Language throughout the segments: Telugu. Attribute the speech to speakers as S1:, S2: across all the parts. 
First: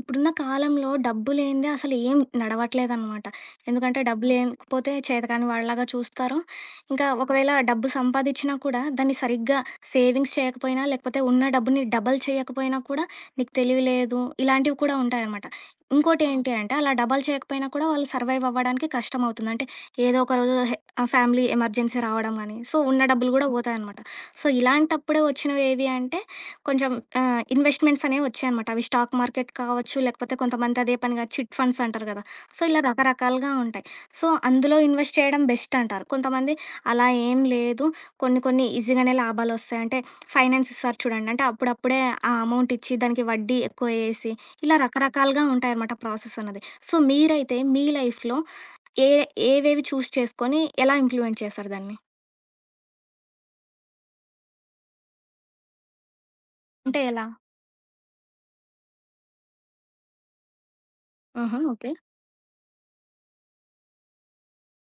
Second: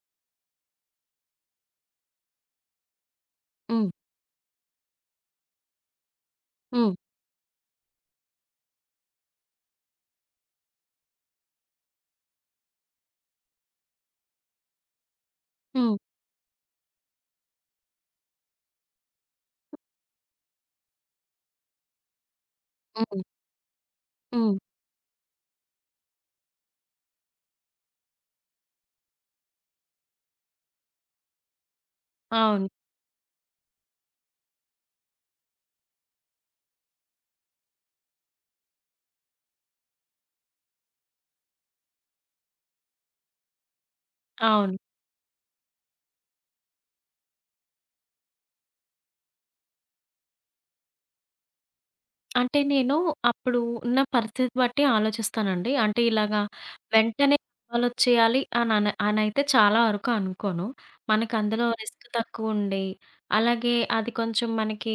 S1: ఇప్పుడున్న కాలంలో డబ్బు లేనిదే అసలు ఏం నడవట్లేదనమాట.
S2: హ్మ్.
S1: ఎందుకంటే డబ్బు లేకపోతే చేతకాని వాళ్ళలాగా చూస్తారు.
S2: హ్మ్.
S1: ఇంకా ఒకవేళ డబ్బు సంపాదిచ్చినా కూడా దాన్ని సరిగ్గా సేవింగ్స్ చేయకపోయినా, లేకపోతే ఉన్న డబ్బుని డబల్ చేయకపోయినా కూడా నీకు తెలివి లేదు, ఇలాంటివి కూడా ఉంటాయనమాట.
S2: హ్మ్.
S1: ఇంకోటేంటి అంటే అలా డబల్ చేయకపోయినా కూడా వాళ్ళు సర్వైవ్ అవ్వడానికి కష్టమవుతుంది. అంటే ఏదో ఒక రోజు ఫ్యామిలీ ఎమర్జెన్సీ రావడం గాని, సో ఉన్న
S2: హ్మ్.
S1: డబ్బులు గూడా పోతాయనమాట. సో
S2: హ్మ్.
S1: ఇలాంటప్పుడే వచ్చినవేవి అంటే కొంచెం ఇన్వెస్ట్‌మెంట్స్ అనేవొచ్చాయనమాట. అవి స్టాక్ మార్కెట్ కావచ్చు, లేకపోతే కొంతమంది అదే పనిగా చిట్ ఫండ్స్ అంటారు గదా! సో,
S2: అవును.
S1: ఇలా అవును, రకరకాలుగా ఉంటాయి. సో, అందులో ఇన్వెస్ట్ చేయడం బెస్ట్ అంటారు కొంతమంది. అలా ఏం లేదు, కొన్ని కొన్ని ఈజీగానే లాభాలొస్తాయి. అంటే ఫైనాన్స్ ఇస్తారు చూడండి. అంటే అప్పుడప్పుడే ఆ అమౌంట్ ఇచ్చి, దానికి వడ్డీ ఎక్కువ ఏసి,
S2: అవును.
S1: ఇలా రకరకాలుగా ఉంటాయనమాట ప్రాసెస్ అన్నది. సో, మీరైతే మీ లైఫ్‌లో ఏ ఏవేవి చూజ్ చేసుకొని ఎలా ఇంప్లిమెంట్ చేశారు దాన్ని?
S2: అంటే నేను అప్పుడు ఉన్న పరిస్థితి బట్టి ఆలోచిస్తానండి. అంటే ఇలాగా
S1: అంటే ఎలా?
S2: వెంటనే ఫలాలొచ్చేయాలి అని అనైతే చాలా వరకు అనుకోను. మనకు
S1: ఆహా!
S2: అందులో
S1: ఓకే.
S2: రిస్క్ తక్కువుండి, అలాగే అది కొంచెం మనకి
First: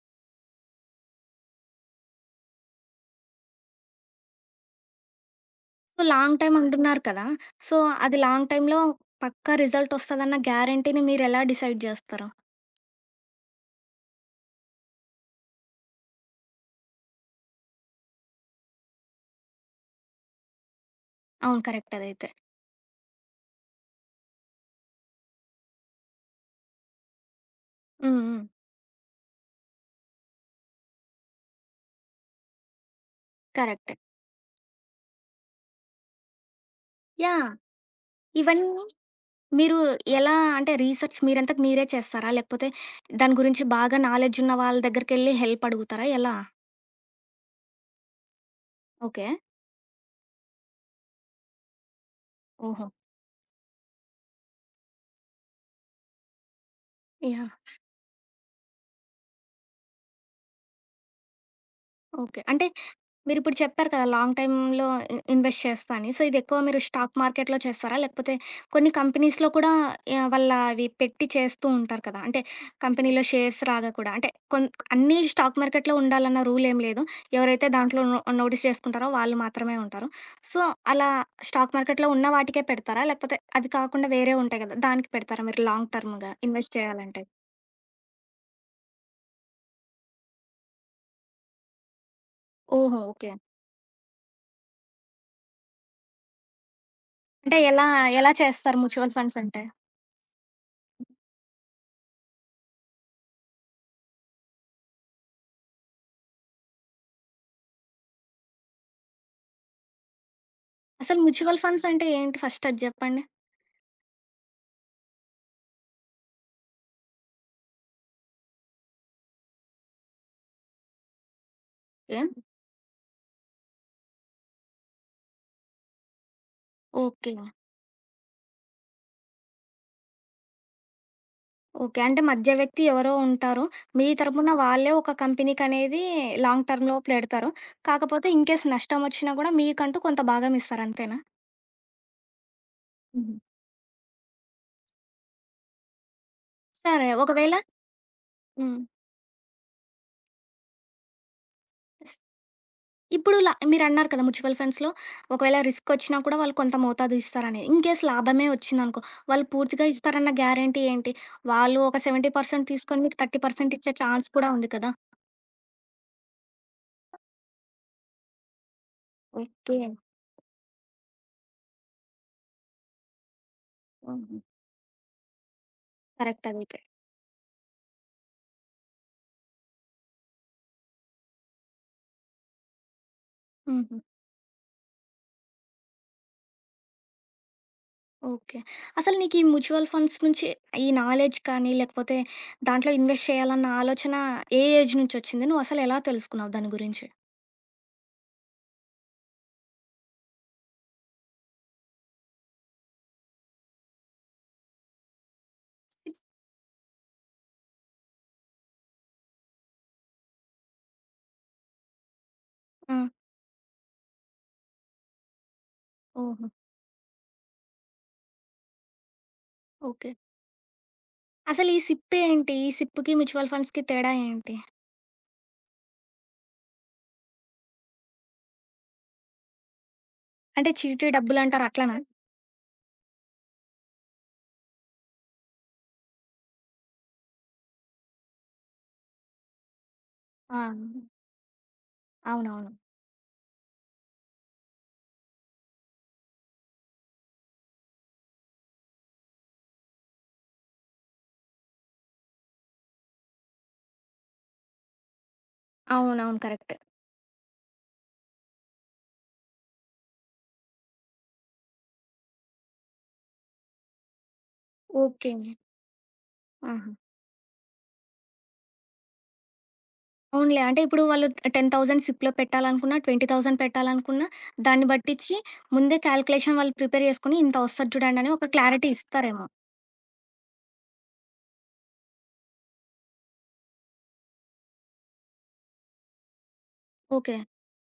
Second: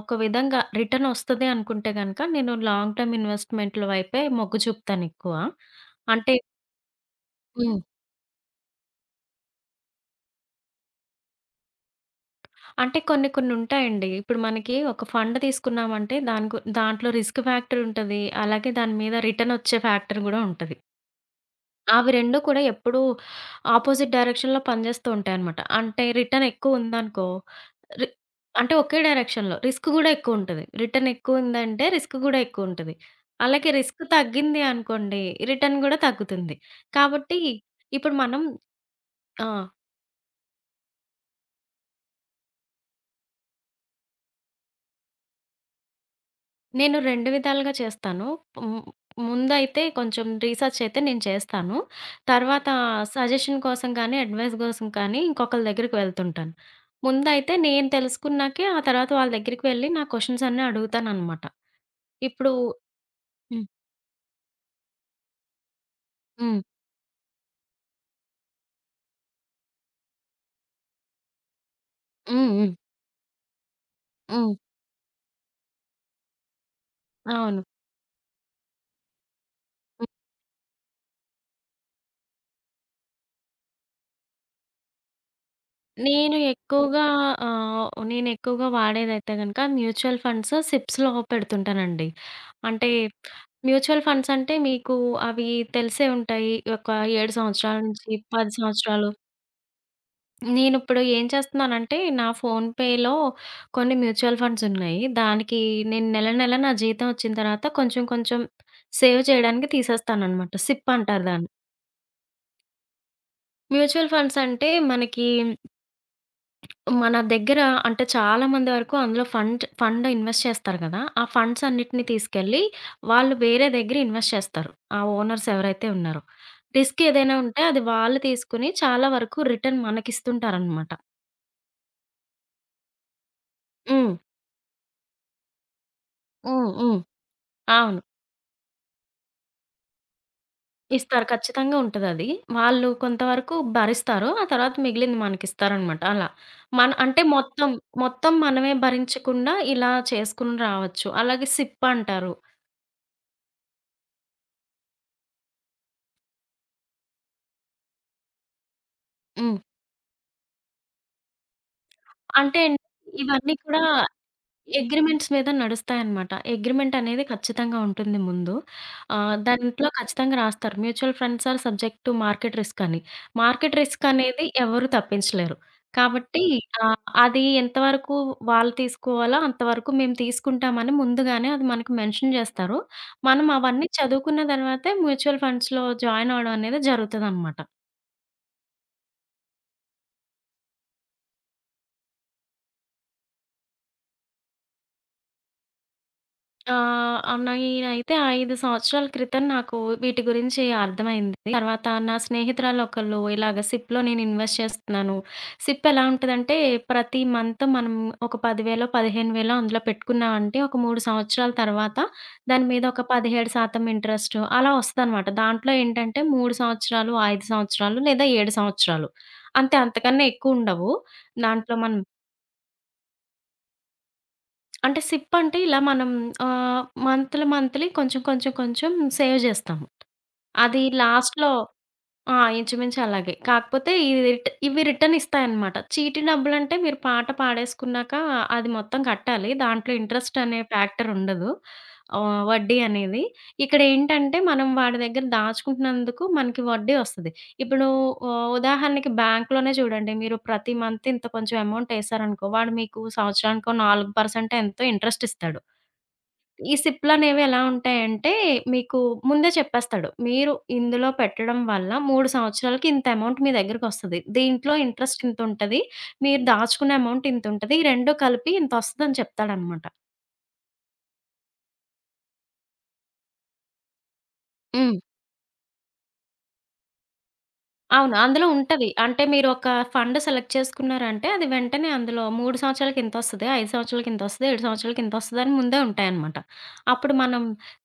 S2: ఒక విధంగా రిటర్న్ వస్తది అనుకుంటే గనక నేను లాంగ్ టర్మ్ ఇన్వెస్ట్‌మెంట్‌ల వైపే మొగ్గు చూపుతానెక్కువ.
S1: సో,
S2: అంటే
S1: లాంగ్ టైమ్ అంటున్నారు కదా! సో,
S2: హ్మ్.
S1: అది లాంగ్ టైమ్‌లో పక్కా రిజల్ట్ వస్తదన్న గ్యారంటీని మీరెలా డిసైడ్ జేస్తారు?
S2: అంటే కొన్ని కొన్ని ఉంటాయండి. ఇప్పుడు మనకి ఒక ఫండ్ తీసుకున్నామంటే దాని గు దాంట్లో రిస్క్ ఫ్యాక్టర్ ఉంటది. అలాగే దాని మీద రిటర్న్ వచ్చే ఫ్యాక్టర్ గూడా ఉంటది.
S1: అవును, కరెక్ట్
S2: అవి
S1: అదైతే.
S2: 2 కూడా ఎప్పుడూ ఆపోజిట్ డైరెక్షన్‌లో పనిచేస్తూ ఉంటాయన్నమాట. అంటే రిటర్న్ ఎక్కువ ఉందనుకో రి
S1: హ్మ్. హ్మ్.
S2: అంటే ఒకే డైరెక్షన్‌లో రిస్క్ గూడా ఎక్కువ ఉంటది. రిటర్న్ ఎక్కువ ఉందంటే రిస్క్ గూడా ఎక్కువ ఉంటది. అలాగే
S1: కరెక్టే.
S2: రిస్క్ తగ్గింది అనుకోండి రిటర్న్ గూడా తగ్గుతుంది. కాబట్టి
S1: యాహ్!
S2: ఇప్పుడు మనం.
S1: ఇవన్నీ
S2: ఆ!
S1: మీరు ఎలా, అంటే రీసెర్చ్ మీరంతకు మీరే చేస్తారా? లేకపోతే దాని గురించి బాగా నాలెడ్జ్ ఉన్న వాళ్ళ దగ్గరికెళ్ళి హెల్ప్ అడుగుతారా? ఎలా?
S2: నేను 2 విధాలుగా చేస్తాను. హ్మ్.
S1: ఓకే.
S2: ముందైతే కొంచెం రీసెర్చ్ అయితే నేను చేస్తాను. తర్వాత
S1: ఓహో!
S2: సజెషన్ కోసం కానీ, అడ్వైస్ కోసం కానీ ఇంకొకళ్ళ దగ్గరికి వెళ్తుంటాను. ముందైతే
S1: యాహ్!
S2: నేను తెలుసుకున్నాకే ఆ తర్వాత వాళ్ళ దగ్గరికి వెళ్ళి నా క్వెషన్స్ అన్నీ అడుగుతాననమాట.
S1: ఓకే.
S2: ఇప్పుడు.
S1: అంటే మీరిప్పుడు
S2: హ్మ్.
S1: చెప్పారు కదా, లాంగ్ టైమ్‌లో ఇన్వెస్ట్ చేస్తా అని. సో, ఇది ఎక్కువ
S2: హ్మ్.
S1: మీరు స్టాక్ మార్కెట్‌లో చేస్తారా? లేకపోతే కొన్ని కంపెనీస్‌లో కూడా, యాహ్, వాళ్ళ అవి పెట్టి చేస్తూ ఉంటారు కదా! అంటే
S2: హ్మ్. హ్మ్.
S1: కంపెనీలో షేర్స్ రాగా కూడా. అంటే
S2: హ్మ్.
S1: అన్నీ స్టాక్ మార్కెట్‌లో ఉండాలన్న రూల్ ఏం లేదు.
S2: అవును.
S1: ఎవరైతే దాంట్లో నోటీస్ చేసుకుంటారో వాళ్ళు మాత్రమే ఉంటారు. సో, అలా స్టాక్ మార్కెట్‌లో ఉన్న వాటికే పెడతారా? లేకపోతే అవి కాకుండా వేరే ఉంటాయి కదా! దానికి పెడతారా మీరు లాంగ్ టర్మ్‌గా
S2: నేను
S1: ఇన్వెస్ట్
S2: ఎక్కువగా
S1: చేయాలంటే?
S2: నేనెక్కువగా వాడేదైతే గనక మ్యూచువల్ ఫండ్స్ సిప్స్‌లో పెడుతుంటానండి. అంటే
S1: ఓహో! ఓకే.
S2: మ్యూచువల్ ఫండ్స్ అంటే మీకు అవి తెలిసే ఉంటాయి. ఒక 7
S1: అంటే
S2: సంవత్సరాల
S1: ఎలా
S2: నుంచి
S1: ఎలా
S2: 10
S1: చేస్తారు
S2: సంవత్సరాలు.
S1: మ్యూచువల్ ఫండ్స్ అంటే?
S2: నేనిప్పుడు ఏం చేస్తున్నానంటే నా ఫోన్‌పేలో కొన్ని మ్యూచువల్ ఫండ్స్ ఉన్నాయి. దానికి నేను నెల నెల నా జీతం వచ్చిన తర్వాత కొంచెం కొంచెం సేవ్ చేయడానికి తీసేస్తాననమాట. సిప్
S1: అసలు
S2: అంటారు దాన్ని.
S1: మ్యూచువల్ ఫండ్స్ అంటే ఏంటి ఫస్ట్ అది జెప్పండి?
S2: మ్యూచువల్ ఫండ్స్ అంటే మనకి మన దగ్గర, అంటే చాలా మంది వరకు అందులో ఫండ్ ఫండ్ ఇన్వెస్ట్ చేస్తారు కదా! ఆ ఫండ్స్ అన్నిటిని
S1: ఓకే.
S2: తీసుకెళ్ళి వాళ్ళు వేరే దగ్గర ఇన్వెస్ట్ చేస్తారు. ఆ ఓనర్స్ ఎవరైతే ఉన్నారో. రిస్క్ ఏదైనా
S1: ఓకే.
S2: ఉంటే అది వాళ్ళు తీసుకొని చాలా వరకు రిటర్న్ మనకిస్తుంటారనమాట.
S1: ఓకే. అంటే మధ్య వ్యక్తి ఎవరో ఉంటారు. మీ
S2: హ్మ్.
S1: తరపున వాళ్ళే ఒక కంపెనీకనేది లాంగ్
S2: హ్మ్.
S1: టర్మ్‌లో
S2: హ్మ్.
S1: పెడతారు.
S2: అవును.
S1: కాకపోతే ఇన్‌కేస్ నష్టమొచ్చినా గూడా మీకంటూ కొంత భాగం ఇస్తారు అంతేనా?
S2: ఇస్తారు. ఖచ్చితంగా ఉంటదది. వాళ్ళు
S1: హ్మ్.
S2: కొంతవరకు భరిస్తారు. ఆ తర్వాత మిగిలింది మనకిస్తారనమాట అలా. మన
S1: సరే.
S2: అంటే
S1: ఒకవేళ
S2: మొత్తం, మొత్తం మనమే
S1: హ్మ్.
S2: భరించకుండా ఇలా చేసుకుని రావచ్చు. అలాగే సిప్
S1: స్
S2: అంటారు.
S1: ఇప్పుడు మీరన్నారు కదా, మ్యూచువల్ ఫండ్స్‌లో ఒకవేళ రిస్కొచ్చినా కూడా వాళ్ళు కొంత మోతాదు ఇస్తారని. ఇన్‌కేస్ లాభమే వచ్చిందనుకో, వాళ్ళు
S2: హ్మ్.
S1: పూర్తిగా ఇస్తారన్న గ్యారంటీ ఏంటి? వాళ్ళు ఒక
S2: అంటే
S1: 70%
S2: అండి,
S1: తీసుకొని మీకు
S2: ఇవన్నీ
S1: 30%
S2: కూడా
S1: ఇచ్చే ఛాన్స్ కూడా ఉంది కదా!
S2: అగ్రీమెంట్స్ మీద నడుస్తాయన్నమాట. అగ్రీమెంట్ అనేది ఖచ్చితంగా ఉంటుంది ముందు.
S1: ఓకే.
S2: దాంట్లో ఖచ్చితంగా రాస్తారు. Mutual funds are subject to market risk అని. మార్కెట్ రిస్క్
S1: హుహు.
S2: అనేది ఎవరు తప్పించలేరు. కాబట్టి
S1: కరెక్ట్ అదైతే.
S2: ఆహ్, అది ఎంతవరకు వాళ్ళు తీసుకోవాలో అంతవరకు మేము తీసుకుంటామని ముందుగానే అది మనకు మెన్షన్ చేస్తారు. మనం అవన్నీ
S1: హుహు.
S2: చదువుకున్న తర్వాతే మ్యూచువల్ ఫండ్స్‌లో జాయిన్ అవ్వడం అనేది జరుగుతదనమాట.
S1: ఓకే. అసలు నీకీ మ్యూచువల్ ఫండ్స్ నుంచి ఈ నాలెడ్జ్ కానీ, లేకపోతే దాంట్లో ఇన్వెస్ట్ చేయాలన్న ఆలోచన ఏజ్ నుంచొచ్చింది? నువ్వసలెలా తెలుసుకున్నావు దాని
S2: ఆ!
S1: గురించి?
S2: నేనైతే 5 సంవత్సరాల క్రితం నాకు వీటి గురించి అర్థమైంది. తర్వాత నా స్నేహితురాలొకళ్ళు ఇలాగ సిప్‌లో నేను ఇన్వెస్ట్ చేస్తున్నాను. సిప్ ఎలా ఉంటదంటే, ప్రతి మంత్ మనం ఒక 10,000, 15,000 అందులో పెట్టుకున్నామంటే ఒక 3 సంవత్సరాల తర్వాత దాని మీద
S1: ఆ!
S2: ఒక 17% ఇంట్రెస్ట్ అలా వస్తదనమాట. దాంట్లో ఏంటంటే
S1: ఓహో!
S2: 3 సంవత్సరాలు, 5 సంవత్సరాలు లేదా 7 సంవత్సరాలు. అంతే,
S1: ఓకే.
S2: అంతకన్నా ఎక్కువుండవు.
S1: అసలు
S2: దాంట్లో
S1: ఈ
S2: మనం.
S1: సిప్ ఏంటి? ఈ సిప్‌కి, మ్యూచువల్ ఫండ్స్‌కి తేడా ఏంటి?
S2: అంటే సిప్ అంటే ఇలా మనం మంత్లీ మంత్లీ కొంచెం కొంచెం కొంచెం సేవ్ జేస్తాము.
S1: అంటే
S2: అది
S1: చీటీ
S2: లాస్ట్‌లో.
S1: డబ్బులంటారు అట్లనా?
S2: ఆ! ఇంచుమించు అలాగే. కాకపోతే ఇది ఇవి రిటర్న్ ఇస్తాయన్నమాట. చీటీ డబ్బులంటే మీరు పాట పాడేసుకున్నాక అది మొత్తం కట్టాలి. దాంట్లో ఇంట్రెస్ట్
S1: ఆ!
S2: అనే ఫ్యాక్టర్ ఉండదు.
S1: అవునవును.
S2: వడ్డీ అనేది. ఇక్కడేంటంటే మనం వాడి దగ్గర దాచుకుంటున్నందుకు మనకి వడ్డీ వస్తది. ఇప్పుడు ఉదాహరణకి బ్యాంక్‌లోనే చూడండి. మీరు ప్రతి మంత్ ఇంత కొంచెం అమౌంట్ ఏసారనుకో, వాడు మీకు సంవత్సరానికో 4% ఎంతో ఇంట్రెస్ట్ ఇస్తాడు.
S1: అవునవును.
S2: ఈ
S1: కరెక్టే.
S2: సిప్‌లనేవి ఎలా ఉంటాయంటే, మీకు ముందే చెప్పేస్తాడు. మీరు ఇందులో పెట్టడం వల్ల 3 సంవత్సరాలకి ఇంత అమౌంట్ మీ దగ్గరకొస్తది. దీంట్లో ఇంట్రెస్ట్
S1: ఓకే.
S2: ఇంతుంటది. మీరు
S1: ఆహా!
S2: దాచుకునే అమౌంట్ ఇంతుంటది. ఈ 2 కలిపి ఇంతొస్తదని చెప్తాడనమాట.
S1: అవునులే. అంటే ఇప్పుడు వాళ్ళు 10,000 సిప్‌లో పెట్టాలనుకున్నా, 20,000 పెట్టాలనుకున్నా, దాన్ని
S2: హ్మ్.
S1: బట్టిచ్చి ముందే కాలిక్యులేషన్ వాళ్ళు ప్రిపేర్ చేసుకొని ఇంత వస్తది
S2: అవును.
S1: చూడండని
S2: అందులో
S1: ఒక
S2: ఉంటది.
S1: క్లారిటీ
S2: అంటే
S1: ఇస్తారేమో.
S2: మీరు ఒక ఫండ్ సెలెక్ట్ చేసుకున్నారంటే, అది వెంటనే అందులో 3 సంవత్సరాలకి ఇంతొస్తది, 5 సంవత్సరాలకి ఇంతొస్తది, 7 సంవత్సరాలకి ఇంతొస్తది అని ముందే ఉంటాయన్నమాట. అప్పుడు
S1: ఓకే.
S2: మనం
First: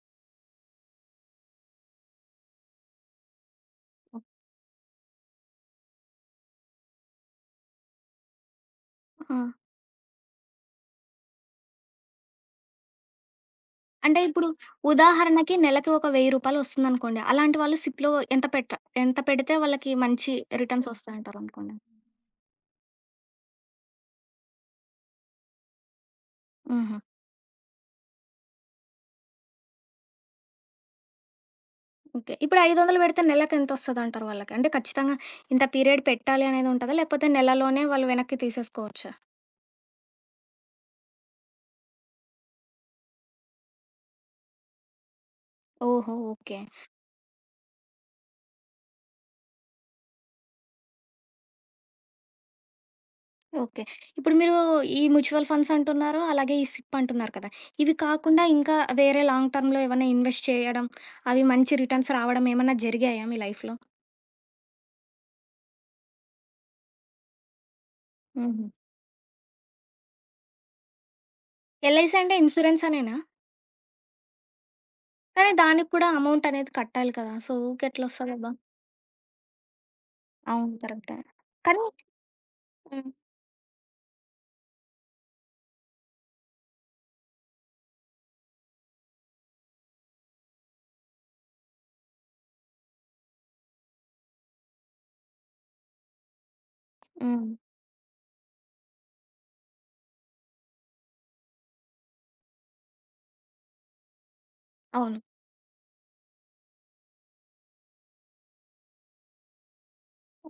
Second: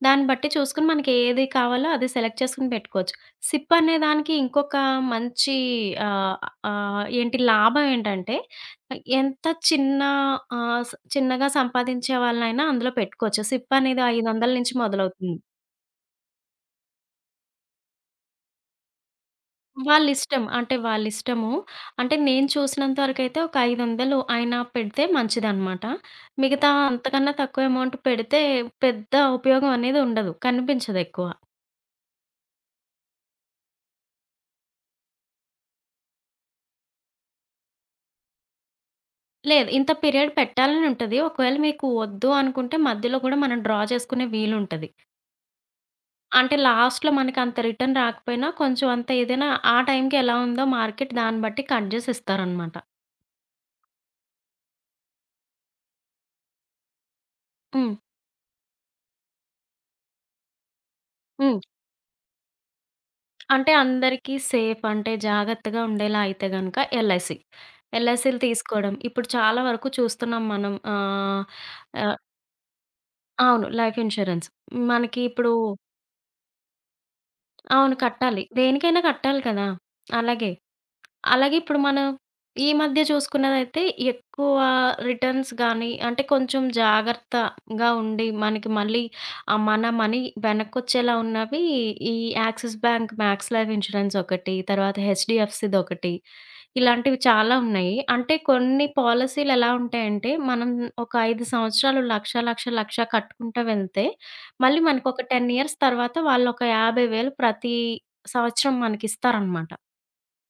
S2: దాన్ని బట్టి చూసుకొని మనకి ఏది కావాలో అది సెలెక్ట్ చేసుకొని పెట్టుకోవచ్చు. సిప్ అనే దానికి ఇంకొక మంచి, ఆహ్, ఆహ్, ఏంటి లాభం ఏంటంటే,
S1: ఆ!
S2: ఎంత చిన్న ఆహ్, స్ చిన్నగా సంపాదించే వాళ్ళనైనా అందులో పెట్టుకోవచ్చు. సిప్ అనేది
S1: అంటే ఇప్పుడు
S2: 500 నుంచి మొదలవుతుంది.
S1: ఉదాహరణకి నెలకి ఒక రూ. 1000 వస్తుందనుకోండి. అలాంటి వాళ్ళు సిప్‌లో ఎంత పెడితే వాళ్ళకి మంచి
S2: వాళ్ళిష్టం. అంటే
S1: రిటర్న్స్
S2: వాళ్ళిష్టము.
S1: వస్తాయంటారనుకోండి?
S2: అంటే నేను చూసినంత వరకైతే ఒక 500 ఆయన పెడితే మంచిదనమాట. మిగతా
S1: హుహు.
S2: అంతకన్నా తక్కువ అమౌంట్ పెడితే పెద్ద ఉపయోగం అనేది ఉండదు. కనిపించదెక్కువ.
S1: ఓకే. ఇప్పుడు 500 పెడితే నెలకెంతొస్తదంటారు వాళ్ళకి? అంటే ఖచ్చితంగా ఇంత పీరియడ్ పెట్టాలి అనేది ఉంటదా? లేకపోతే నెలలోనే వాళ్ళు వెనక్కి తీసేసుకోవచ్చా?
S2: లేదు, ఇంత పీరియడ్ పెట్టాలని ఉంటది. ఒకవేళ మీకు వద్దు అనుకుంటే మధ్యలో గూడా మనం డ్రా చేసుకునే వీలుంటది.
S1: ఓహో!
S2: అంటే
S1: ఓకే.
S2: లాస్ట్‌లో మనకంత రిటర్న్ రాకపోయినా కొంచెం అంత ఏదైనా ఆ టైంకి ఎలా ఉందో మార్కెట్, దాన్ని బట్టి కట్ జేసి ఇస్తారనమాట.
S1: ఓకే. ఇప్పుడు మీరు ఈ మ్యూచువల్ ఫండ్స్ అంటున్నారు. అలాగే ఈ సిప్ అంటున్నారు కదా!
S2: హ్మ్.
S1: ఇవి కాకుండా ఇంకా వేరే లాంగ్ టర్మ్‌లో ఏమన్నా ఇన్వెస్ట్ చేయడం, అవి
S2: హ్మ్.
S1: మంచి రిటర్న్స్ రావడం ఏమన్నా జరిగాయా మీ
S2: అంటే
S1: లైఫ్‌లో?
S2: అందరికీ సేఫ్ అంటే జాగ్రత్తగా ఉండేలా అయితే గనక ఎల్ఐసి. ఎల్ఐసీలు
S1: హుహు.
S2: తీసుకోవడం. ఇప్పుడు చాలా వరకు చూస్తున్నాం మనం. ఆహ్,
S1: ఎల్ఐసీ
S2: ఆహ్,
S1: అంటే ఇన్సూరెన్స్ అనేనా?
S2: అవును. Life insurance. మనకి ఇప్పుడు.
S1: కానీ దానికి కూడా అమౌంట్ అనేది కట్టాలి కదా! సో
S2: అవును. కట్టాలి.
S1: ఊకెట్లొస్తదబ్బా?
S2: దేనికైనా కట్టాలి కదా! అలాగే.
S1: అవును, కరెక్టే.
S2: అలాగే ఇప్పుడు
S1: కానీ
S2: మనం ఈ మధ్య
S1: హ్మ్.
S2: చూసుకున్నదైతే ఎక్కువ రిటర్న్స్ గానీ, అంటే కొంచెం జాగ్రత్తగా ఉండి మనకి మళ్ళీ మన మనీ వెనక్కొచ్చేలా ఉన్నవి ఈ Axis Bank Max Life Insurance ఒకటి, తర్వాత హెచ్‌డీఎఫ్‌సీదొకటి. ఇలాంటివి
S1: హ్మ్.
S2: చాలా ఉన్నాయి. అంటే కొన్ని పాలిసీలు ఎలా ఉంటాయంటే, మనం ఒక 5 సంవత్సరాలు లక్ష, లక్ష, లక్ష కట్టుకుంటా వెళ్తే, మళ్ళీ
S1: అవును.
S2: మనకొక 10 ఇయర్స్ తర్వాత వాళ్ళొక 50,000 ప్రతి సంవత్సరం మనకిస్తారనమాట.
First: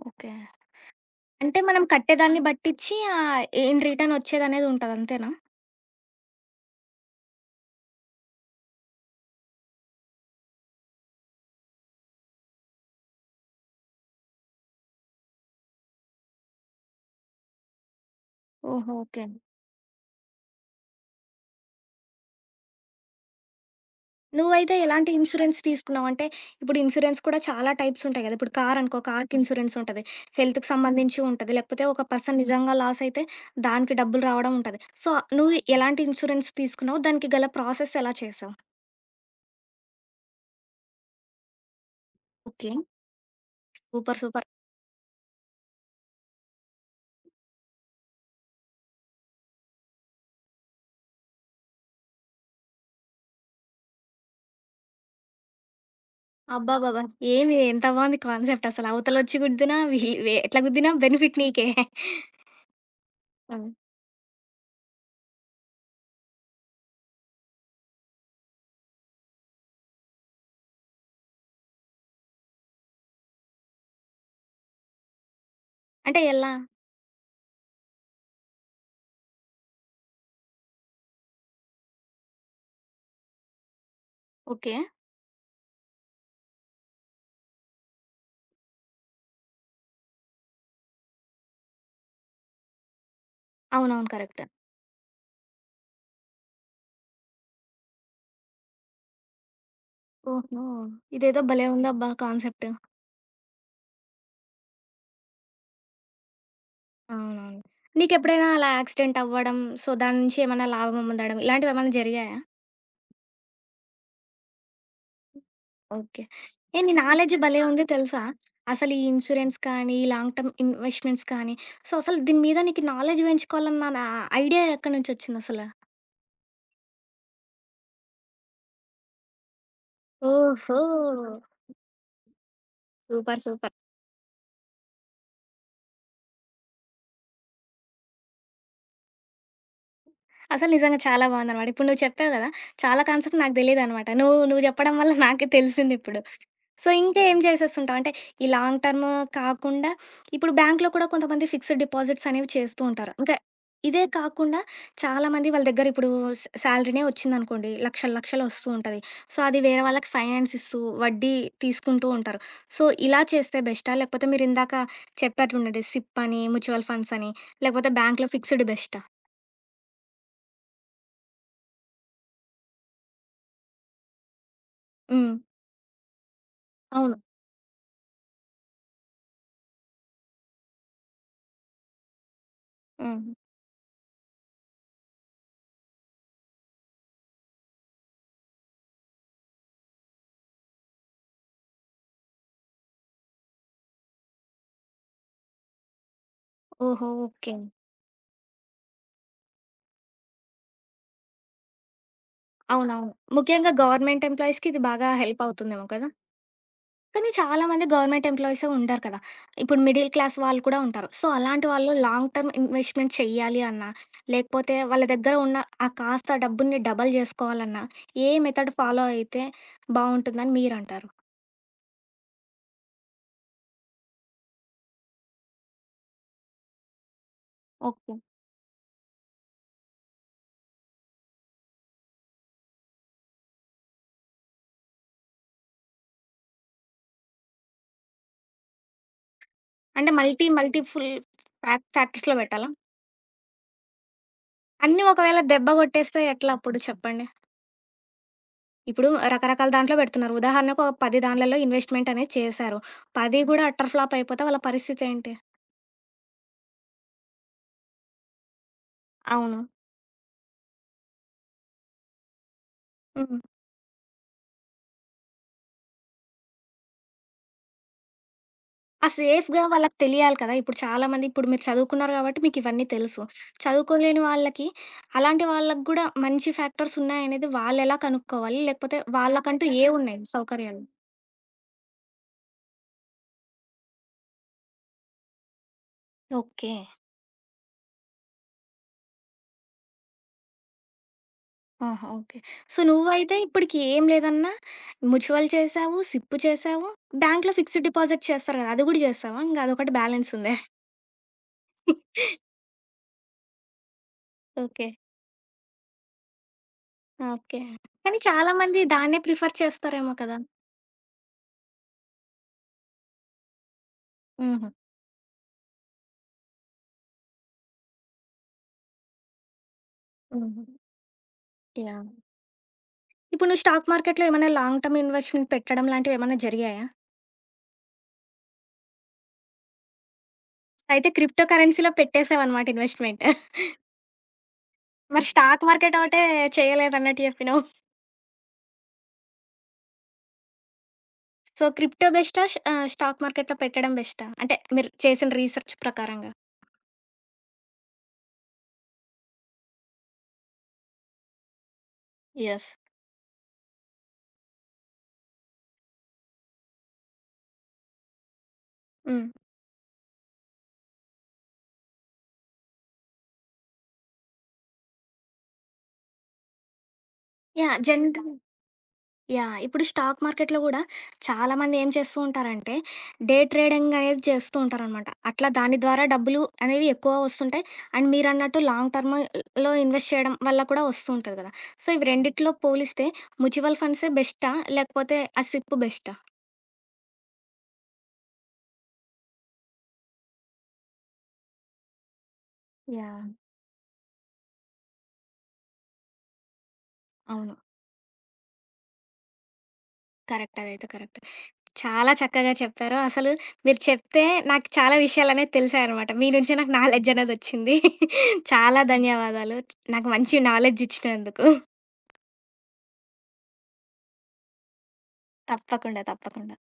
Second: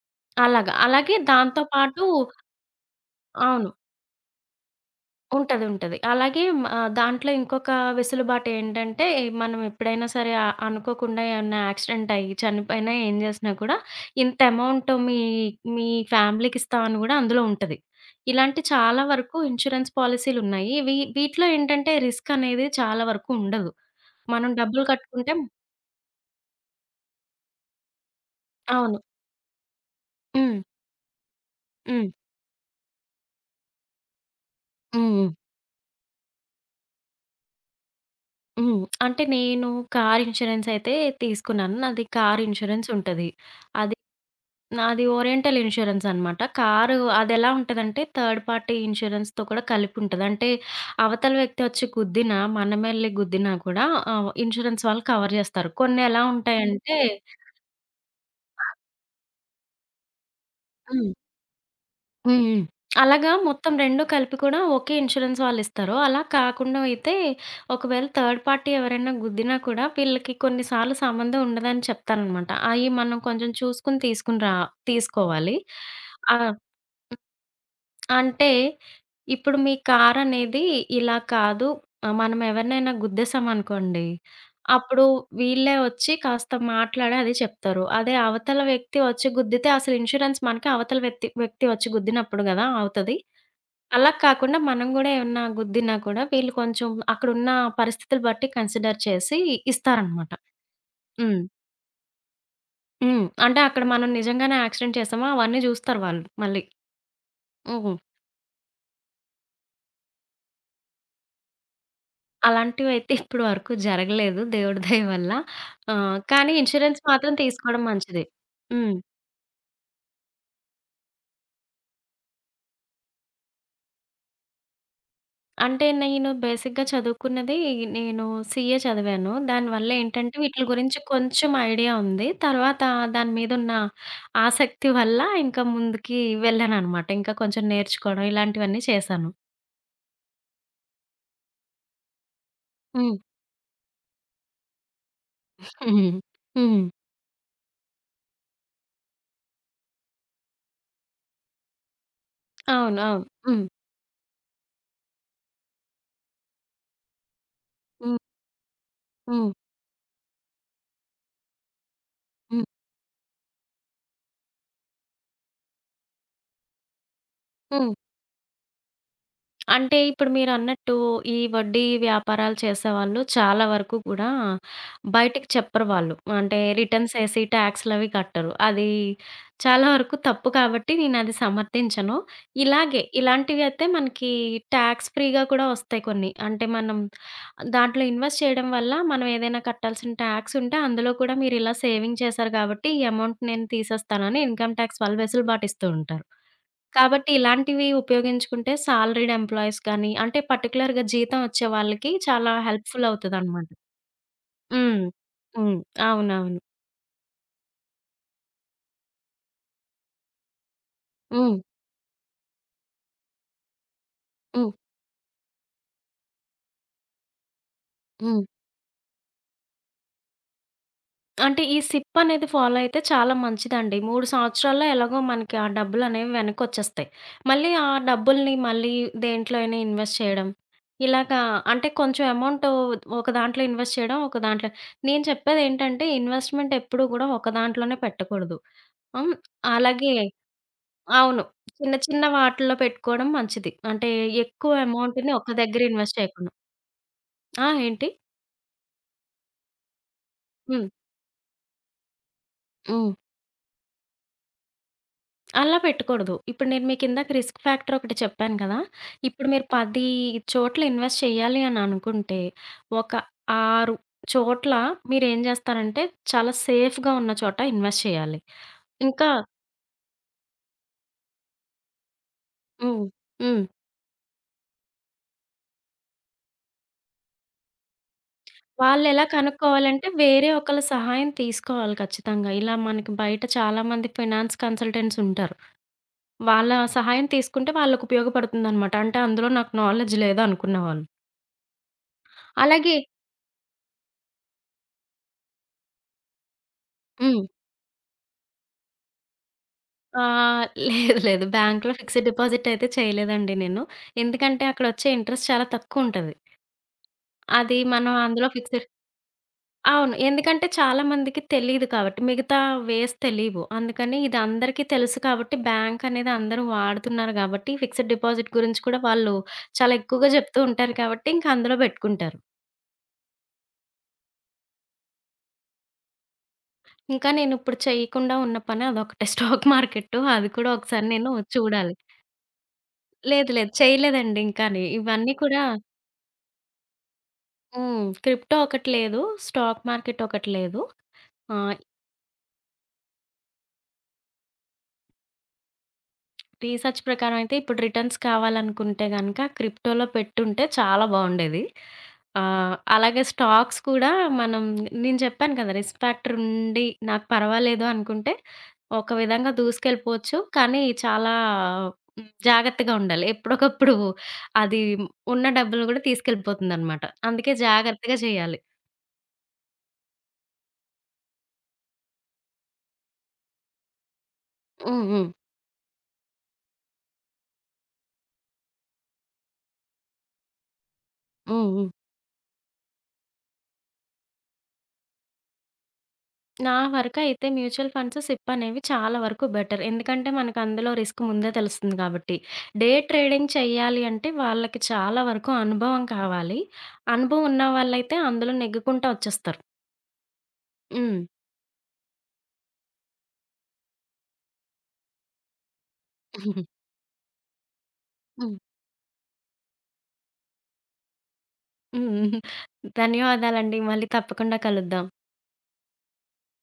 S1: ఓకే.
S2: అలాగా. అలాగే
S1: అంటే
S2: దాంతో
S1: మనం
S2: పాటు.
S1: కట్టేదాన్ని బట్టిచ్చి
S2: అవును.
S1: ఇన్ రిటర్న్ ఒచ్చేదనేది ఉంటది అంతేనా?
S2: ఉంటది. ఉంటది. అలాగే దాంట్లో ఇంకొక వెసులుబాటేంటంటే, మనం ఎప్పుడైనా సరే అనుకోకుండా ఏమన్నా యాక్సిడెంట్ అయ్యి చనిపోయినా ఏం చేసినా కూడా, ఇంత అమౌంట్ మీ మీ ఫ్యామిలీకి ఇస్తామని కూడా అందులో ఉంటది. ఇలాంటి
S1: ఓహో!
S2: చాలా
S1: ఓకే.
S2: వరకు ఇన్స్యూరెన్స్ పాలిసీలున్నాయి. వీటిలో ఏంటంటే రిస్క్ అనేది చాలా వరకు ఉండదు. మనం
S1: నువ్వైతే
S2: డబ్బులు
S1: ఎలాంటి
S2: కట్టుకుంటే.
S1: ఇన్సూరెన్స్ తీసుకున్నావు? అంటే ఇప్పుడు ఇన్సూరెన్స్ కూడా చాలా టైప్స్ ఉంటాయి గదా! ఇప్పుడు కార్
S2: అవును.
S1: అనుకో, కార్‌కి ఇన్సూరెన్స్ ఉంటది.
S2: హ్మ్.
S1: హెల్త్‌కి సంబంధించి ఉంటది. లేకపోతే ఒక
S2: హ్మ్.
S1: పర్సన్ నిజంగా లాస్ అయితే దానికి డబ్బులు రావడం ఉంటది. సో,
S2: హ్మ్.
S1: నువ్వు ఎలాంటి ఇన్సూరెన్స్ తీసుకున్నావు? దానికి గల ప్రాసెస్ ఎలా చేసావు?
S2: హ్మ్. అంటే నేను కార్ ఇన్స్యూరెన్స్ అయితే తీసుకున్నాను. నాది కార్
S1: ఓకే.
S2: ఇన్స్యూరెన్స్ ఉంటది. అది.
S1: సూపర్. సూపర్.
S2: నాది ఓరియంటల్ ఇన్స్యూరెన్స్ అనమాట. కారు అదెలా ఉంటదంటే థర్డ్ పార్టీ ఇన్స్యూరెన్స్‌తో కూడా కలిపి ఉంటది. అంటే అవతల వ్యక్తి వచ్చి గుద్దినా, మనమెళ్లి గుద్దినా కూడా ఇన్స్యూరెన్స్ వాళ్ళు కవర్ చేస్తారు. కొన్ని ఎలా ఉంటాయంటే.
S1: అబ్బబ్బబ్బా! ఏమి ఎంత బావుంది కాన్సెప్ట్ అసల. అవతలొచ్చి గుద్దినా విహి వె ఎట్లా గుద్దినా
S2: హ్మ్.
S1: బెనిఫిట్ నీకే.
S2: హ్మ్. హ్మ్. అలాగా
S1: హ్మ్.
S2: మొత్తం 2 కలిపి కూడా ఒకే ఇన్స్యూరెన్స్ వాళ్ళిస్తారు. అలా కాకుండా అయితే ఒకవేళ థర్డ్ పార్టీ ఎవరైనా గుద్దినా కూడా వీళ్ళకి కొన్ని సార్లు సంబంధం ఉండదని చెప్తారనమాట. అయి మనం కొంచెం చూసుకొని తీసుకుని రా తీసుకోవాలి.
S1: అంటే
S2: ఆ!
S1: ఎలా?
S2: అంటే ఇప్పుడు మీ కారనేది ఇలా కాదు, మనం ఎవరినైనా గుద్దేసామనుకోండి.
S1: ఓకే.
S2: అప్పుడు వీళ్ళే వచ్చి కాస్త మాట్లాడి అది చెప్తారు. అదే అవతల వ్యక్తి వచ్చి గుద్దితే అసలు ఇన్స్యూరెన్స్ మనకి అవతల వ్యక్తి వ్యక్తి వచ్చి గుద్దినప్పుడు గదా అవుతది.
S1: అవునవును,
S2: అలా
S1: కరెక్ట్.
S2: కాకుండా మనం గూడా ఏమన్నా గుద్దినా కూడా వీళ్ళు కొంచెం అక్కడున్న పరిస్థితులు బట్టి కన్సిడర్ చేసి ఇస్తారనమాట.
S1: ఓహో!
S2: హ్మ్.
S1: ఇదేదో భలే ఉందబ్బా కాన్సెప్ట్.
S2: హ్మ్. అంటే అక్కడ మనం నిజంగానే యాక్సిడెంట్ చేసామా అవన్నీ జూస్తారు వాళ్ళు మళ్ళీ.
S1: అవునవును.
S2: హ్మ్.
S1: నీకెప్పుడైనా అలా యాక్సిడెంట్ అవ్వడం, సో, దాని నుంచి ఏమన్నా లాభం పొందడం ఇలాంటివేమన్నా జరిగాయా?
S2: అలాంటివైతే ఇప్పడి వరకు జరగలేదు దేవుడి దయ వల్ల.
S1: ఓకే.
S2: కానీ
S1: ఏ నీ
S2: ఇన్స్యూరెన్స్ మాత్రం
S1: నాలెడ్జ్ భలే
S2: తీసుకోవడం
S1: ఉంది తెలుసా!
S2: మంచిది.
S1: అసలు
S2: హ్మ్.
S1: ఈ ఇన్స్యూరెన్స్ కానీ, ఈ లాంగ్ టర్మ్ ఇన్వెస్ట్‌మెంట్స్ కానీ, సో, అసలు దీని మీద నీకు నాలెడ్జ్ పెంచుకోవాలన్న ఐడియా ఎక్కడి నుంచొచ్చిందసల?
S2: అంటే నేను బేసిక్‌గా చదువుకున్నది, నేను సీఏ చదివాను. దానివల్ల ఏంటంటే వీటిల
S1: ఓహో!
S2: గురించి కొంచెం ఐడియా ఉంది. తర్వాత దాని
S1: సూపర్.
S2: మీదున్న
S1: సూపర్.
S2: ఆసక్తి వల్ల ఇంకా ముందుకి వెళ్ళాననమాట. ఇంకా కొంచెం నేర్చుకోవడం ఇలాంటివన్నీ చేశాను.
S1: అసలు నిజంగా చాలా బావుందనమాట. ఇప్పుడు నువ్వు చెప్పావు గదా! చాలా
S2: హ్మ్.
S1: కాన్సెప్ట్ నాకు తెలీదనమాట. నువ్వు నువ్వు చెప్పడం వల్ల నాకే
S2: హ్మ్.
S1: తెలిసిందిప్పుడు.
S2: హ్మ్.
S1: సో, ఇంకా ఏం చేసేస్తుంటావు? అంటే ఈ లాంగ్ టర్మ్ కాకుండా ఇప్పుడు బ్యాంక్‌లో కూడా కొంతమంది ఫిక్స్డ్ డిపాజిట్స్ అనేవి చేస్తూ
S2: అవును.
S1: ఉంటారు.
S2: అవును.
S1: ఇంకా
S2: హ్మ్.
S1: ఇదే కాకుండా చాలామంది వాళ్ళ దగ్గర ఇప్పుడు సాలరీనే వచ్చిందనుకోండి. లక్షలు
S2: హ్మ్.
S1: లక్షలు వస్తూ ఉంటది. సో,
S2: హ్మ్.
S1: అది వేరే వాళ్ళకి ఫైనాన్స్ ఇస్తూ వడ్డీ తీసుకుంటూ ఉంటారు.
S2: హ్మ్.
S1: సో, ఇలా చేస్తే బెస్టా? లేకపోతే మీరిందాక చెప్పారు చూడండి, సిప్ అని, మ్యూచువల్ ఫండ్స్ అని, లేకపోతే
S2: హ్మ్.
S1: బ్యాంక్‌లో ఫిక్స్డ్ బెస్టా?
S2: అంటే ఇప్పుడు మీరన్నట్టు ఈ వడ్డీ వ్యాపారాలు చేసేవాళ్ళు చాలా వరకు కూడా
S1: హ్మ్.
S2: బయటికి చెప్పరు వాళ్ళు. అంటే రిటర్న్స్
S1: అవును.
S2: ఏసి టాక్స్‌లవి కట్టరు. అది చాలా వరకు తప్పు కాబట్టి నేనది సమర్థించను. ఇలాగే
S1: హ్మ్.
S2: ఇలాంటివి అయితే మనకి టాక్స్ ఫ్రీగా కూడా వస్తాయి కొన్ని. అంటే మనం దాంట్లో ఇన్వెస్ట్ చేయడం వల్ల మనం ఏదైనా కట్టాల్సిన టాక్స్ ఉంటే, అందులో కూడా మీరిలా సేవింగ్ చేశారు కాబట్టి, ఈ అమౌంట్ నేను తీసేస్తానని ఇన్‌కమ్ టాక్స్ వాళ్ళు వెసులుబాటు ఇస్తూ ఉంటారు.
S1: ఓహో!
S2: కాబట్టి
S1: ఓకే.
S2: ఇలాంటివి ఉపయోగించుకుంటే సాలరీడ్ ఎంప్లాయీస్ కానీ, అంటే పర్టిక్యులర్‌గా జీతం వచ్చే వాళ్ళకి చాలా హెల్ప్‌ఫుల్
S1: అవునవును.
S2: అవుతదనమాట.
S1: ముఖ్యంగా గవర్నమెంట్ ఎంప్లాయీస్‌కి ఇది
S2: హ్మ్.
S1: బాగా హెల్ప్
S2: హ్మ్.
S1: అవుతుందేమో కదా!
S2: అవునవును.
S1: కానీ చాలామంది గవర్నమెంట్ ఎంప్లాయీసే ఉంటారు కదా! ఇప్పుడు మిడిల్ క్లాస్ వాళ్ళు కూడా ఉంటారు. సో,
S2: హ్మ్.
S1: అలాంటి వాళ్ళు లాంగ్ టర్మ్ ఇన్వెస్ట్‌మెంట్ చెయ్యాలి అన్నా,
S2: హ్మ్.
S1: లేకపోతే వాళ్ళ దగ్గర ఉన్న ఆ కాస్త డబ్బుని డబల్ జేసుకోవాలన్నా, ఏ
S2: హ్మ్.
S1: మెథడ్ ఫాలో అయితే బావుంటుందని మీరంటారు?
S2: అంటే ఈ సిప్ అనేది ఫాలో అయితే చాలా మంచిదండి. 3 సంవత్సరాల్లో ఎలాగో మనకి ఆ డబ్బులనేవి వెనక్కొచ్చేస్తాయి. మళ్ళీ ఆ
S1: ఓకే.
S2: డబ్బుల్ని మళ్ళీ దేంట్లో అయినా ఇన్వెస్ట్ చేయడం. ఇలాగా అంటే కొంచెం అమౌంట్ ఒక దాంట్లో ఇన్వెస్ట్ చేయడం, ఒక దాంట్లో. నేను చెప్పేదేంటంటే ఇన్వెస్ట్‌మెంట్ ఎప్పుడూ గూడా ఒక దాంట్లోనే పెట్టకూడదు. హ్మ్.
S1: అంటే
S2: అలాగే.
S1: మల్టీ మల్టీ ఫుల్
S2: అవును. చిన్న చిన్న
S1: ఫ్యాక్టర్స్‌లో పెట్టాలా?
S2: వాటిల్లో పెట్టుకోవడం మంచిది. అంటే ఎక్కువ
S1: అన్నీ
S2: అమౌంట్‌ని
S1: ఒకవేళ
S2: ఒక
S1: దెబ్బ
S2: దగ్గర ఇన్వెస్ట్
S1: గొట్టేస్తే ఎట్లా
S2: చేయకుండా.
S1: అప్పుడు చెప్పండి?
S2: ఆ! ఏంటి?
S1: ఇప్పుడు రకరకాల దాంట్లో పెడుతున్నారు. ఉదాహరణకు
S2: హ్మ్.
S1: ఒక 10 దాన్లలో ఇన్వెస్ట్‌మెంట్ అనేది చేశారు.
S2: హ్మ్.
S1: 10 హ్మ్. కూడా అట్టర్ ఫ్లాప్ అయిపోతే వాళ్ళ పరిస్థితేంటి?
S2: అలా పెట్టకూడదు. ఇప్పుడు నేను మీకిందాక రిస్క్ ఫ్యాక్టర్ ఒకటి చెప్పాను కదా! ఇప్పుడు
S1: అవును.
S2: మీరు 10 చోట్ల ఇన్వెస్ట్ చేయాలి అని అనుకుంటే, ఒక
S1: హ్మ్.
S2: 6 చోట్ల మీరేం చేస్తారంటే, చాలా సేఫ్‌గా ఉన్న చోట ఇన్వెస్ట్ చేయాలి.
S1: ఆ
S2: ఇంకా.
S1: సేఫ్‌గా వాళ్ళకి తెలియాలి కదా! ఇప్పుడు చాలామంది, ఇప్పుడు మీరు చదువుకున్నారు కాబట్టి మీకివన్నీ
S2: హ్మ్.
S1: తెలుసు.
S2: హ్మ్.
S1: చదువుకోలేని వాళ్ళకి, అలాంటి వాళ్ళకి గూడా మంచి ఫ్యాక్టర్స్ ఉన్నాయనేది వాళ్ళెలా కనుక్కోవాలి? లేకపోతే
S2: వాళ్ళెలా
S1: వాళ్ళకంటూ
S2: కనుక్కోవాలంటే,
S1: ఏవున్నాయి
S2: వేరే ఒకళ్ళ
S1: సౌకర్యాలు?
S2: సహాయం తీసుకోవాలి ఖచ్చితంగా. ఇలా మనకి బయట చాలామంది ఫైనాన్స్ కన్సల్టెంట్స్ ఉంటారు. వాళ్ళ
S1: ఓకే.
S2: సహాయం తీసుకుంటే వాళ్ళకి ఉపయోగపడుతుందనమాట. అంటే అందులో నాకు నాలెడ్జ్ లేదనుకున్న వాళ్ళు.
S1: ఆహా! ఓకే. సో,
S2: అలాగే.
S1: నువ్వైతే ఇప్పటికి ఏం లేదన్నా మ్యూచువల్ చేశావు, సిప్ చేశావు,
S2: హ్మ్.
S1: బ్యాంక్‌లో ఫిక్స్డ్ డిపాజిట్ చేస్తారు గదా! అది గూడా చేస్తావా? ఇంగ అదొకటి
S2: ఆ!
S1: బ్యాలెన్స్ ఉందా?
S2: లేదు లేదు. బ్యాంక్‌లో ఫిక్స్‌డ్ డిపాజిట్ అయితే చేయలేదండి నేను. ఎందుకంటే
S1: ఓకే.
S2: అక్కడొచ్చే ఇంట్రెస్ట్ చాలా తక్కువుంటది.
S1: ఓకే.
S2: అది మనం
S1: కానీ
S2: అందులో
S1: చాలామంది
S2: ఫిక్స్‌డ్.
S1: దాన్నే ప్రిఫర్
S2: అవును.
S1: చేస్తారేమో కదా!
S2: ఎందుకంటే చాలా మందికి తెలీదు కాబట్టి. మిగతా వేస్ తెలీవు. అందుకని ఇది
S1: హుహు.
S2: అందరికీ తెలుసు కాబట్టి బ్యాంక్ అనేది అందరూ వాడుతున్నారు గాబట్టి ఫిక్స్‌డ్ డిపాజిట్ గురించి కూడా వాళ్ళు చాలా ఎక్కువగా జెప్తూ
S1: హుహు.
S2: ఉంటారు కాబట్టి ఇంక అందులో
S1: యాహ్!
S2: బెట్టుకుంటారు.
S1: ఇప్పుడు నువ్వు స్టాక్ మార్కెట్‌లో ఏమైనా లాంగ్ టర్మ్ ఇన్వెస్ట్‌మెంట్ పెట్టడం లాంటివేమన్నా జరిగాయా?
S2: ఇంకా నేనిప్పుడు చేయకుండా ఉన్న పని అదొకటే స్టాక్ మార్కెట్టు, అది కూడా ఒకసారి
S1: అయితే
S2: నేను
S1: క్రిప్టో కరెన్సీలో
S2: చూడాలి.
S1: పెట్టేసావనమాట ఇన్వెస్ట్‌మెంట్.
S2: లేదు
S1: మరి
S2: లేదు. చేయలేదండి ఇంకాని. ఇవన్నీ కూడా.
S1: స్టాక్ మార్కెట్ ఒకటే చేయలేదన్నట్టు జెప్పినావు.
S2: హ్మ్. క్రిప్టో ఒకటి లేదు. స్టాక్ మార్కెట్ ఒకటి లేదు.
S1: సో,
S2: ఆహ్,
S1: క్రిప్టో బెస్టా? స్టాక్ మార్కెట్‌లో పెట్టడం బెస్టా? అంటే మీరు చేసిన రీసెర్చ్ ప్రకారంగా.
S2: రీసెర్చ్ ప్రకారం అయితే ఇప్పుడు రిటర్న్స్ కావాలనుకుంటే గనక క్రిప్టోలో పెట్టుంటే చాలా బావుండేది.
S1: యెస్.
S2: అలాగే స్టాక్స్ కూడా మనం. నేను చెప్పాను కదా! రిస్క్ ఫ్యాక్టర్ ఉండి నాకు పర్వాలేదు అనుకుంటే ఒక
S1: హ్మ్.
S2: విధంగా దూసుకెళ్ళిపోవచ్చు. కానీ చాలా జాగ్రత్తగా ఉండాలి. ఎప్పటికప్పుడు అది ఉన్న డబ్బులు కూడా తీసుకెళ్ళిపోతుందనమాట. అందుకే
S1: యాహ్!
S2: జాగ్రత్తగా
S1: జనరల్
S2: చేయాలి.
S1: యాహ్! ఇప్పుడు స్టాక్ మార్కెట్‌లో గూడా చాలామంది ఏం చేస్తూ ఉంటారంటే, డే ట్రేడింగ్ అనేది చేస్తూ
S2: హ్మ్.
S1: ఉంటారనమాట.
S2: హ్మ్.
S1: అట్లా దాని ద్వారా డబ్బులు అనేవి ఎక్కువ వస్తుంటాయి. అండ్ మీరన్నట్టు లాంగ్ టర్మ్ లో ఇన్వెస్ట్ చేయడం వల్ల కూడా వస్తూ ఉంటది కదా!
S2: హ్మ్. హ్మ్.
S1: సో, ఇవి రెండిట్లో పోలిస్తే మ్యూచువల్ ఫండ్సే బెస్టా? లేకపోతే ఆ సిప్ బెస్టా?
S2: నా వరకైతే మ్యూచువల్ ఫండ్స్, సిప్ అనేవి చాలా వరకు బెటర్. ఎందుకంటే మనకు అందులో రిస్క్ ముందే తెలుస్తుంది కాబట్టి. Day
S1: yeah!
S2: ట్రేడింగ్ చేయాలి అంటే వాళ్ళకి చాలా వరకు అనుభవం కావాలి. అనుభవం
S1: అవును,
S2: ఉన్నవాళ్ళైతే అందులో నెగ్గుకుంటా వచ్చేస్తారు.
S1: కరెక్ట్. అదైతే కరెక్ట్.
S2: హ్మ్.
S1: చాలా చక్కగా చెప్పారు. అసలు మీరు చెప్తే నాకు చాలా విషయాలనేవి తెలిసాయనమాట. మీ నుంచే నాకు నాలెడ్జ్ అనేదొచ్చింది.
S2: హ్మ్.
S1: చాలా ధన్యవాదాలు. నాకు మంచి నాలెడ్జ్ ఇచ్చినందుకు.
S2: హ్మ్. ధన్యవాదాలండి. మళ్ళీ తప్పకుండా కలుద్దాం.
S1: తప్పకుండా. తప్పకుండా.